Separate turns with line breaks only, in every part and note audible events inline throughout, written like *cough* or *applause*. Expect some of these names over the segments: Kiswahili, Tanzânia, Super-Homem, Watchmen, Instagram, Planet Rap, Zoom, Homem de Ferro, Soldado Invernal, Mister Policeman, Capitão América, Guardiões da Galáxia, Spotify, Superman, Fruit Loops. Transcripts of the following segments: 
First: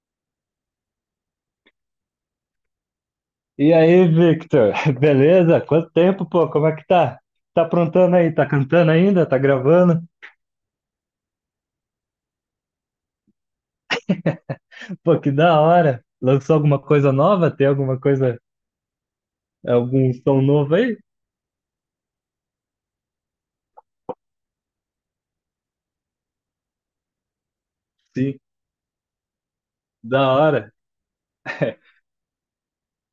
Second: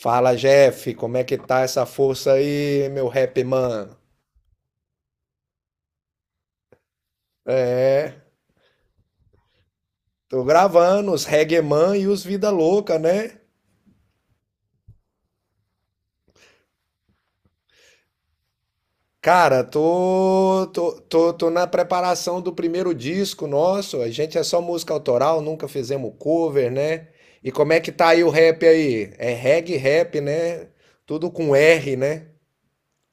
Fala, Jeff, como é que tá essa força aí, meu rap
E
man?
aí, Victor? *laughs* Beleza? Quanto tempo, pô? Como é que tá? Tá aprontando
É,
aí? Tá cantando ainda? Tá gravando?
tô gravando os reggae man e os vida louca, né?
*laughs* Pô, que da hora! Lançou alguma coisa nova? Tem alguma coisa,
Cara,
algum som
tô,
novo aí?
tô, tô, tô na preparação do primeiro disco nosso. A gente é só música autoral, nunca fizemos cover, né? E como é que tá aí o
Sim,
rap aí? É reggae rap,
da
né?
hora.
Tudo com
*laughs*
R, né?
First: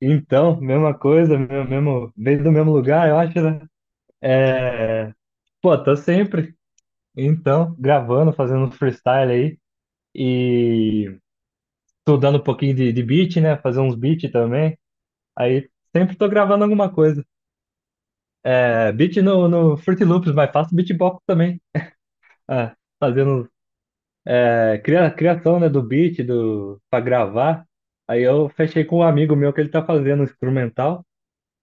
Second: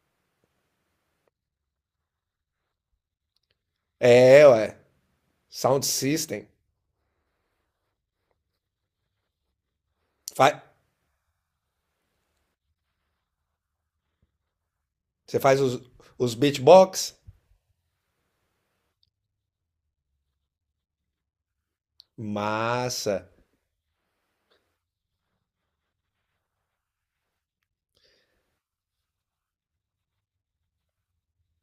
Então, mesma coisa, mesmo, veio do mesmo lugar, eu acho, né?
É, ué.
É, pô,
Sound
tô
System.
sempre, então, gravando, fazendo uns freestyle aí
Fa-
e estudando um pouquinho de beat, né? Fazer uns beats também.
Você faz
Aí
os,
sempre tô
os
gravando alguma
beatbox?
coisa. É, beat no Fruit Loops, mas faço beatbox também. Ah,
Massa.
fazendo é, criação, né, do beat do, pra gravar. Aí eu fechei com um amigo meu que ele tá fazendo instrumental.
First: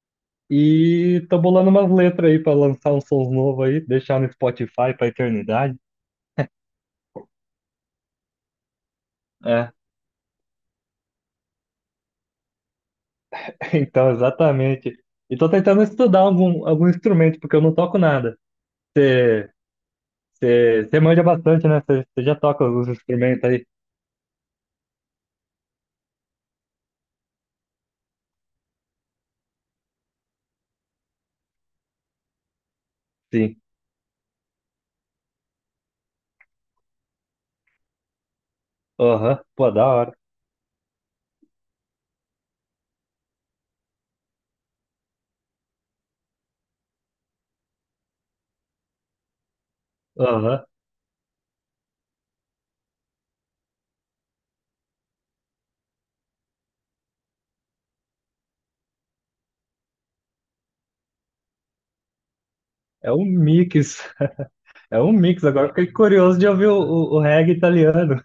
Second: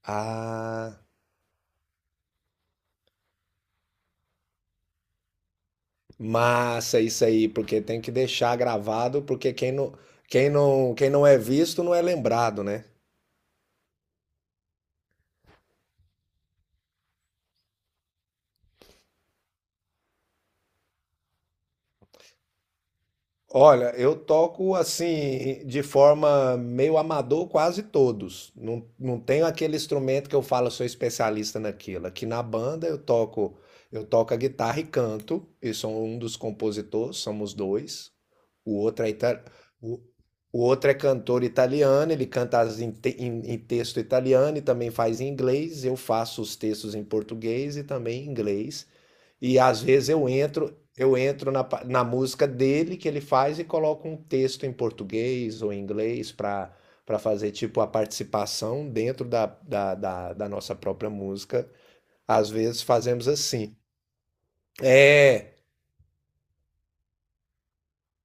Ah.
E tô bolando umas letras aí pra lançar um som novo aí, deixar no Spotify pra eternidade.
Massa isso aí, porque tem que deixar gravado, porque quem
É,
não, quem não, quem não é visto não é lembrado, né?
*laughs* então, exatamente. E tô tentando estudar algum instrumento, porque eu não toco nada. Você manja bastante, né? Você já toca alguns instrumentos aí?
Olha, eu toco assim, de forma meio amador, quase todos. Não, não tenho aquele instrumento que eu falo, sou especialista naquilo. Aqui na banda eu toco,
Sim.
eu toco a guitarra e canto, e sou um dos compositores, somos dois. O outro é,
Aham,
ita-
pô, da
o,
hora.
o outro é cantor italiano, ele canta as em, te- em- em texto italiano e também faz em inglês. Eu faço os textos em português e também em inglês. E às vezes eu
Aham.
entro eu entro na música dele que ele faz e coloco um texto em português ou em inglês para fazer tipo a participação dentro da nossa própria música. Às vezes
É um
fazemos assim.
mix, *laughs* é um mix.
É,
Agora fiquei curioso de ouvir o reggae italiano.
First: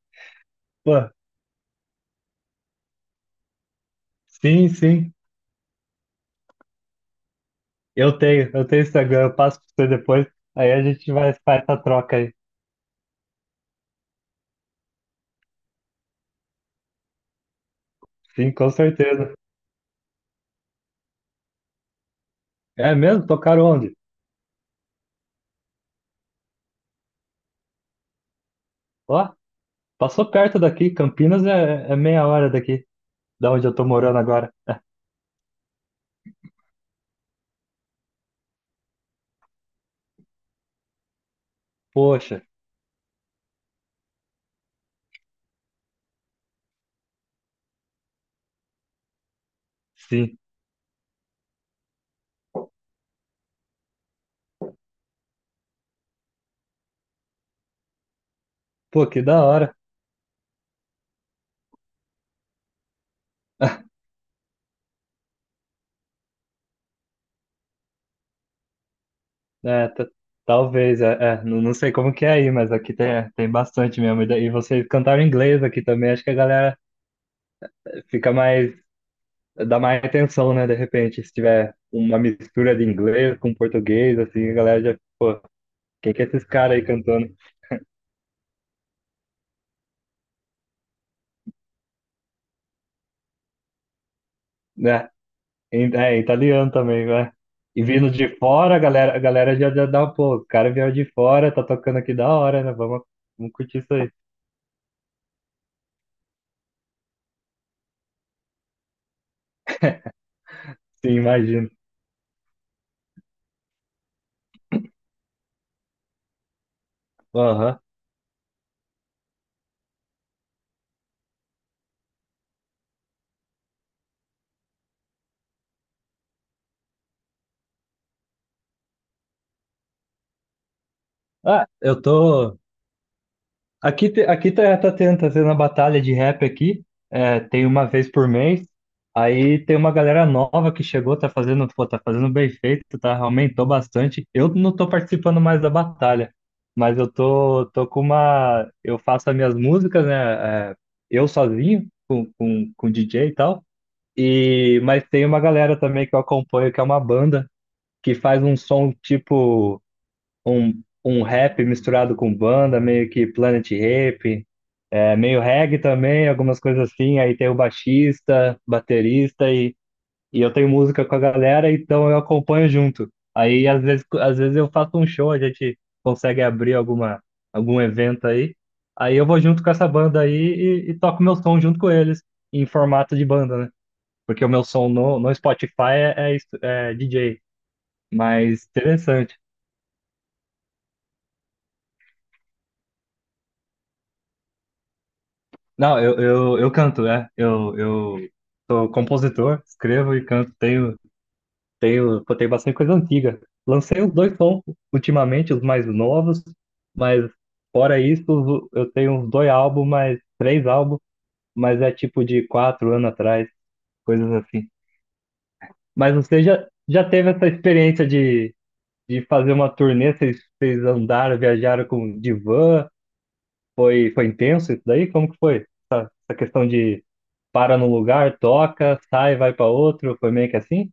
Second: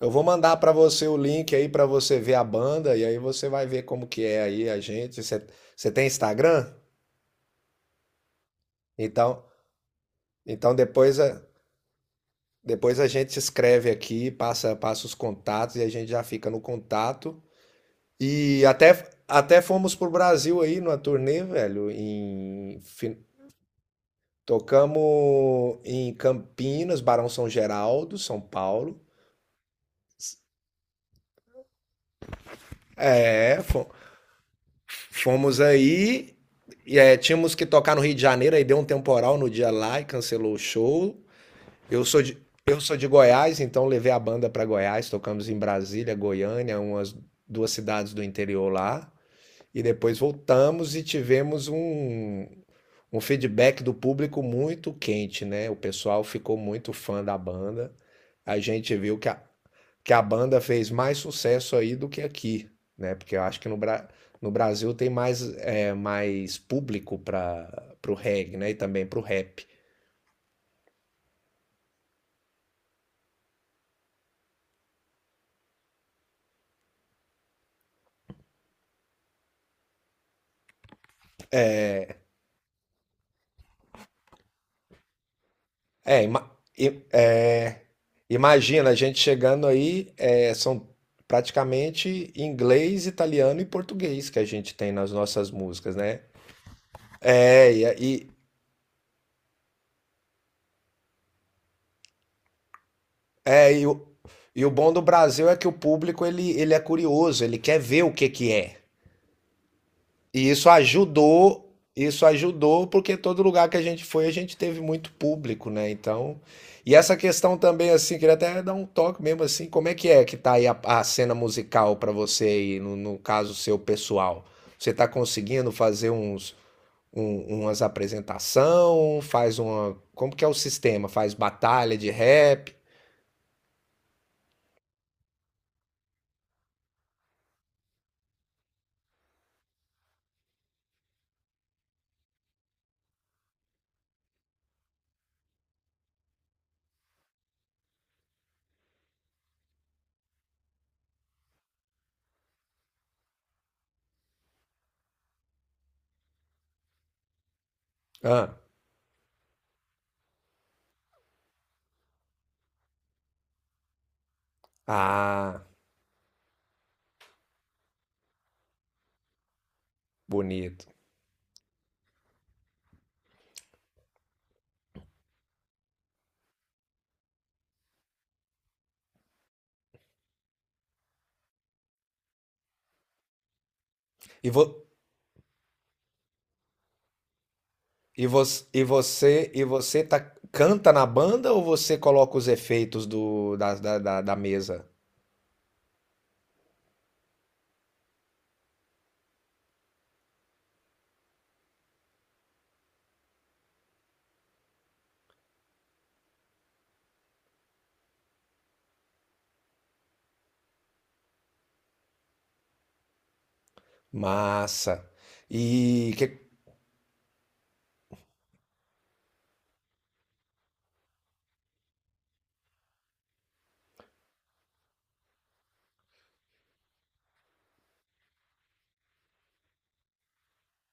eu vou mandar para você
Pô,
o link aí para você ver a banda e aí você vai ver como que é aí
sim,
a
sim.
gente. Você tem Instagram?
Eu tenho Instagram, eu
Então,
passo pra você depois. Aí
então
a gente
depois
vai
a,
faz essa troca aí.
depois a gente escreve aqui, passa os contatos e a gente já fica no contato.
Sim,
E
com
até,
certeza.
até fomos pro Brasil aí numa turnê, velho. Em,
É
fin-
mesmo? Tocaram onde?
tocamos em Campinas, Barão São Geraldo, São Paulo.
Ó, passou perto daqui. Campinas é meia hora daqui, da
É,
onde eu tô morando agora.
fomos aí. E, tínhamos que tocar no Rio de Janeiro, aí deu um temporal no dia lá e cancelou o show. Eu sou de,
Poxa,
eu sou de Goiás, então levei a banda para Goiás, tocamos em Brasília, Goiânia, umas duas cidades do interior lá. E depois
sim.
voltamos e tivemos um feedback do público muito quente, né? O pessoal ficou muito fã da banda. A gente
Pô,
viu
que
que a,
da hora.
que a banda fez mais sucesso aí do que aqui, né? Porque eu acho que no Brasil tem mais público para o reggae, né? E também para o rap.
É, talvez, é, não, não sei como que é aí, mas aqui tem, é, tem bastante mesmo. E daí vocês cantaram em inglês aqui também. Acho que a galera fica mais dá mais atenção, né? De repente, se tiver uma mistura de inglês com português, assim, a galera já, pô, quem
É,
que é esses
ima-
caras aí
i-
cantando?
é, imagina a gente chegando aí, são praticamente inglês, italiano e português que a gente tem
Né?
nas nossas músicas,
É,
né?
em italiano também, né? E
É,
vindo
e,
de fora, a galera já, já dá, pô, o cara veio de fora, tá tocando aqui da hora, né? Vamos, vamos
É,
curtir
e,
isso
o,
aí.
e o bom do Brasil é que o público ele é curioso, ele quer ver o que que é. E
Sim, imagino.
isso ajudou porque todo lugar que a gente foi, a gente teve muito público, né? Então, e essa questão
Aham.
também assim, queria até dar um toque mesmo assim, como é que tá aí a cena musical para você aí, no caso seu pessoal? Você tá conseguindo fazer umas apresentação? Como que é o sistema? Faz
Ah,
batalha
eu
de
tô.
rap?
Aqui, aqui tá, tá tendo a batalha de rap aqui, é, tem uma vez por mês, aí tem uma galera nova que chegou, tá fazendo, pô, tá fazendo bem feito, tá, aumentou bastante. Eu não tô participando mais da batalha, mas eu tô com uma, eu faço as minhas músicas, né, é, eu sozinho, com DJ e tal, e, mas tem uma galera também que eu acompanho, que é uma banda, que faz
Ah,
um som tipo um rap misturado com banda, meio que Planet Rap, é, meio
ah.
reggae também, algumas coisas assim. Aí tem o baixista, baterista e eu tenho
Bonito.
música com a galera, então eu acompanho junto. Aí às vezes eu faço um show, a gente consegue abrir alguma, algum evento aí. Aí eu vou junto com essa banda aí e toco meu som junto com eles, em formato de banda, né? Porque
E,
o
vo,
meu som no Spotify é, é, é DJ.
e,
Mas
você, e
interessante.
você e você tá, canta na banda ou você coloca os efeitos do, da, da, da, da mesa?
Não, eu canto, né? Eu sou compositor, escrevo e canto. Tenho, pô, tenho bastante coisa antiga. Lancei os dois sons ultimamente, os mais novos, mas fora isso, eu tenho uns dois álbuns, mas três álbuns, mas é tipo de quatro anos atrás, coisas assim.
Massa. E
Mas você
que,
já, já teve essa experiência de fazer uma turnê? Vocês, vocês andaram, viajaram com de van? Foi, foi intenso isso daí? Como que foi? Essa questão para no lugar, toca, sai, vai para outro, foi meio que assim?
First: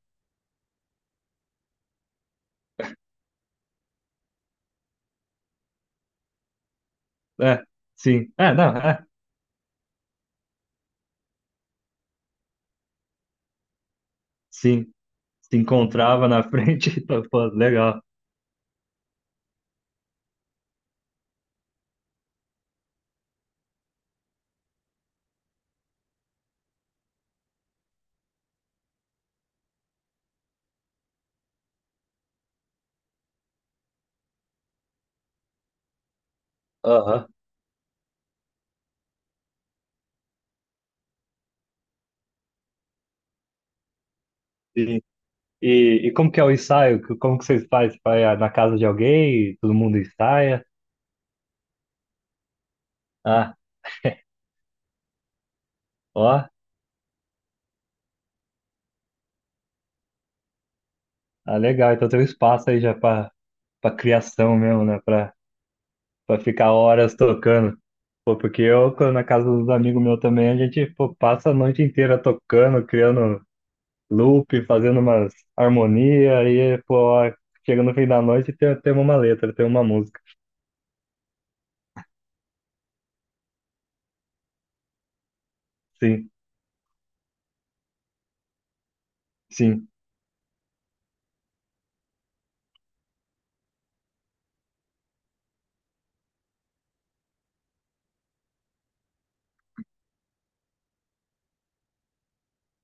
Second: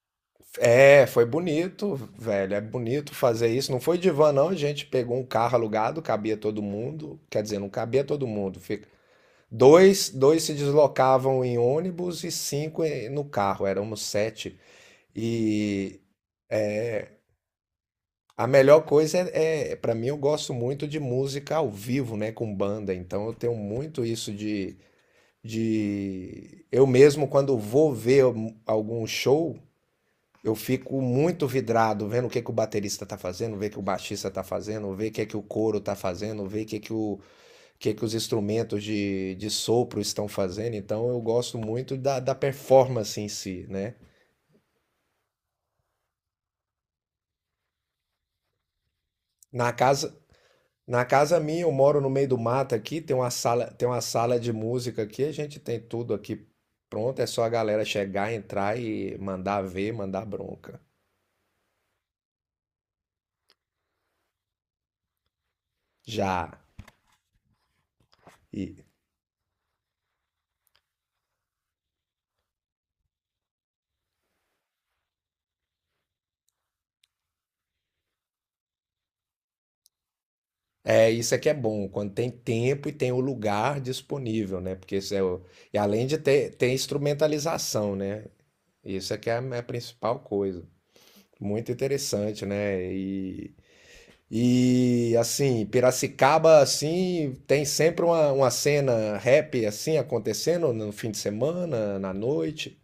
foi bonito, velho. É bonito fazer isso. Não foi divã, não. A gente pegou um carro alugado, cabia todo mundo. Quer dizer,
É,
não cabia todo
sim. É,
mundo.
não, é,
Dois se deslocavam em ônibus e cinco no carro. Éramos sete.
sim. Se
E,
encontrava na frente, *laughs* então, pô, legal.
A melhor coisa é, é para mim, eu gosto muito de música ao vivo, né, com banda. Então eu tenho muito isso. Eu mesmo quando vou ver algum show, eu fico muito vidrado vendo o que que o baterista tá fazendo, ver o que o baixista tá fazendo, ver o que que o coro tá fazendo, ver o que que o
Aham,
o que que os instrumentos de sopro estão fazendo. Então eu gosto muito da performance em si, né?
sim. E como que é o ensaio? Como que vocês fazem? Vai ah, na casa de alguém,
Na
todo mundo
casa,
ensaia?
Na casa minha, eu moro no meio do mato aqui, tem uma
Ah,
sala, tem uma sala de música aqui, a gente tem tudo
ó,
aqui pronto, é só a galera chegar, entrar e mandar ver, mandar bronca.
ah, legal. Então tem um espaço aí já para para criação mesmo, né? Para para
Já.
ficar horas tocando. Pô, porque
E
eu, quando na casa dos amigos meus também, a gente, pô, passa a noite inteira tocando, criando loop, fazendo umas harmonia, aí, pô, chega no fim da noite e tem, tem uma letra, tem uma música.
isso é que é bom, quando tem tempo e tem o lugar disponível, né? Porque isso é o, e além de
Sim,
ter instrumentalização, né? Isso é que é é a
sim.
principal coisa. Muito interessante, né? E assim, Piracicaba assim tem sempre uma cena rap assim acontecendo no fim de semana, na noite.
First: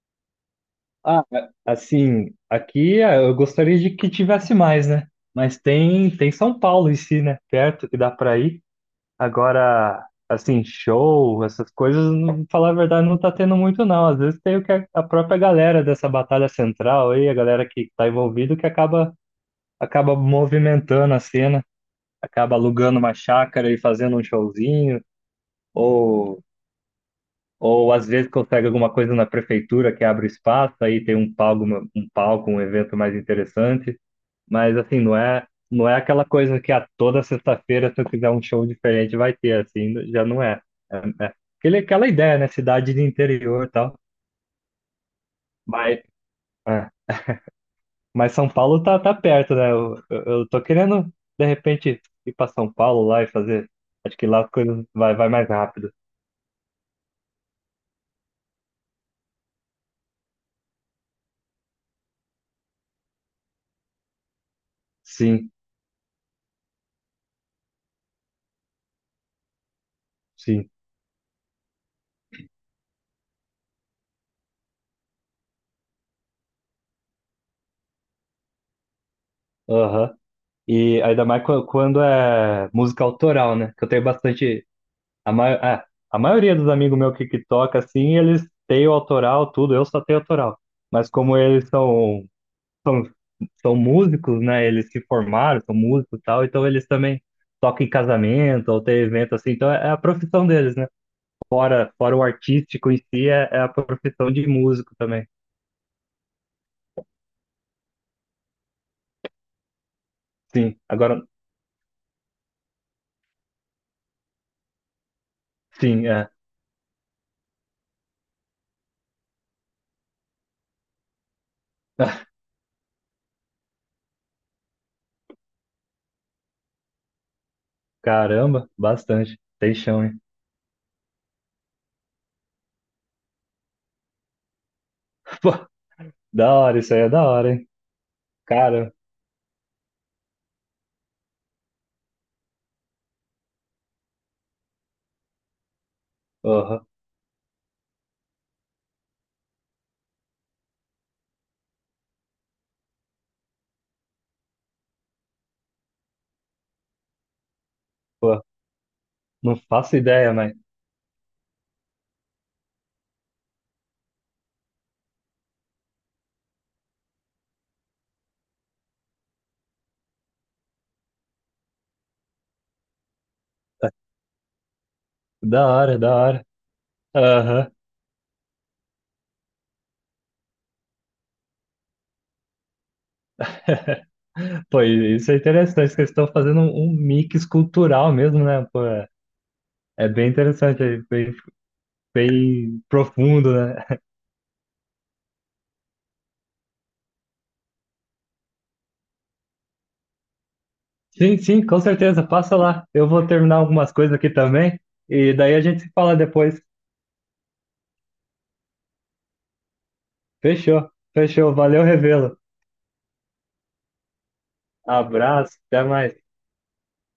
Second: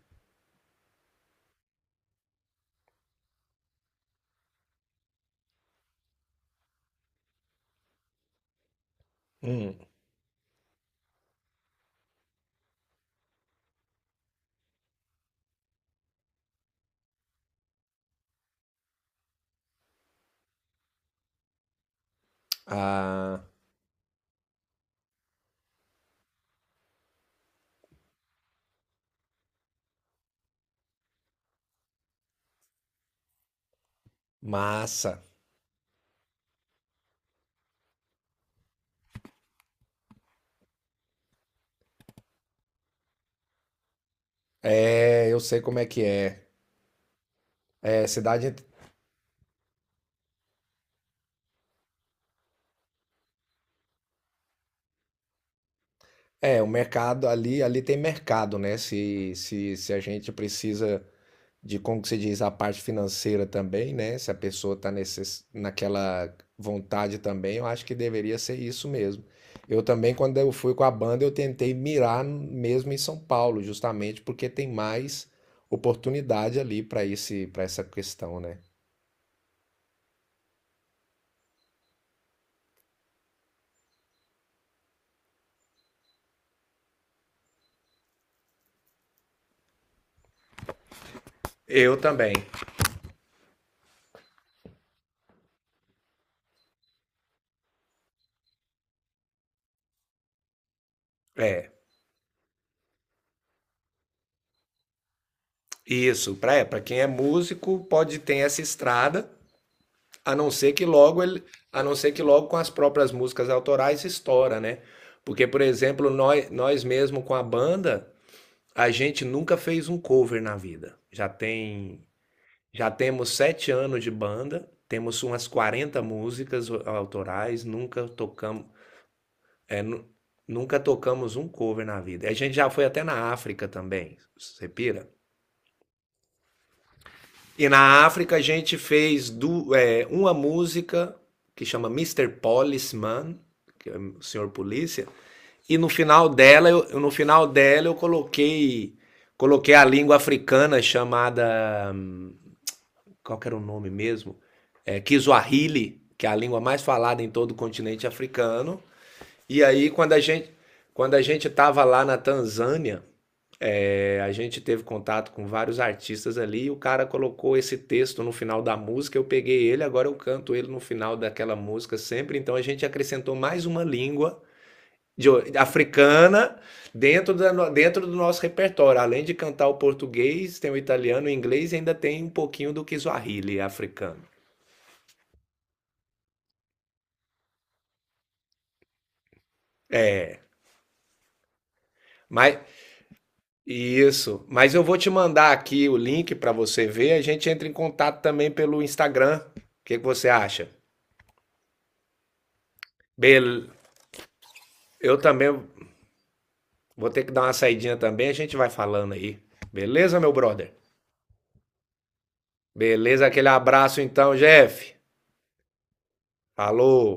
Ah, assim, aqui ah, eu gostaria de que tivesse mais, né? Mas tem, tem São Paulo em si, né? Perto que dá pra ir.
Hum.
Agora, assim, show, essas coisas, falar a verdade, não tá tendo muito, não. Às vezes tem o que a própria galera dessa batalha central aí, a galera que tá envolvida, que acaba, acaba movimentando a cena. Acaba alugando uma
Ah,
chácara e fazendo um showzinho, ou, ou às vezes consegue alguma coisa na prefeitura que abre espaço, aí tem um palco, um palco, um evento mais interessante, mas assim,
massa.
não é aquela coisa que a toda sexta-feira, se eu quiser um show diferente, vai ter, assim, já não é. É, é. Aquele, aquela ideia, né? Cidade de interior e tal.
É, eu sei como é
Mas,
que é.
é.
É,
Mas São Paulo tá, tá perto, né? Eu tô querendo, de repente, ir para São Paulo lá e fazer. Acho que lá as coisas vai, vai mais rápido.
o mercado ali tem mercado, né? Se a gente precisa de como que se diz a parte financeira também, né? Se a pessoa está
Sim.
naquela vontade também, eu acho que deveria ser isso mesmo. Eu também, quando eu
Sim.
fui com a banda, eu tentei mirar mesmo em São Paulo, justamente porque tem mais oportunidade ali para essa questão, né?
Aham. E ainda mais quando é música autoral, né? Que eu tenho bastante. A, é, a maioria dos amigos meus que toca, assim, eles têm o autoral, tudo, eu só tenho autoral. Mas como eles
Eu também.
são, são músicos, né? Eles se formaram, são músicos e tal, então eles também tocam em casamento ou tem evento assim, então é, é a profissão deles, né?
É,
Fora, fora o artístico em si, é, é a profissão de músico também.
isso. Para quem é músico, pode ter essa estrada. A não ser
Sim,
que logo
agora,
ele, a não ser que logo com as próprias músicas autorais estoura, né? Porque, por
sim,
exemplo,
é.
nós mesmo com a banda, a gente nunca fez um cover na vida. Já tem,
*laughs*
já temos 7 anos de banda, temos umas 40 músicas autorais,
Caramba, bastante. Tem
é,
chão,
nu-
hein?
nunca tocamos um cover na vida. A gente já foi até na África também, você pira?
*laughs* Da hora, isso aí é da hora, hein?
E na África a gente
Cara,
fez uma música que chama Mister Policeman, que é o senhor polícia. E no final dela,
porra,
no final dela eu coloquei a língua africana chamada, qual que era o nome mesmo? É, Kiswahili, que é a língua mais falada em todo o continente
pô,
africano.
não
E aí
faço
quando a
ideia,
gente
mas
quando a gente estava lá na Tanzânia, a gente teve contato com vários artistas ali e o cara colocou esse texto no final da música. Eu peguei ele, agora eu canto ele no final daquela música sempre. Então a gente acrescentou mais uma
tá-
língua
da hora, é da hora.
africana dentro, da, no-
Aham.
dentro do nosso repertório. Além de cantar o português, tem o italiano, o inglês e ainda tem um pouquinho do Kiswahili africano.
Pô, e isso é interessante, que eles estão fazendo um, um mix cultural mesmo, né? Pô, é, é bem
É,
interessante, é bem,
mas
bem profundo, né?
isso. Mas eu vou te mandar aqui o link para você ver. A gente entra em contato também pelo Instagram. O que que você acha?
Sim, sim, com certeza, passa lá. Eu vou terminar
Bel
algumas coisas aqui também,
Eu
e
também
daí a gente se fala depois.
vou ter que dar uma saidinha também, a gente vai falando aí. Beleza, meu brother?
Fechou, fechou, valeu, revelo.
Beleza, aquele abraço então, Jeff.
Abraço, até mais.
Falou.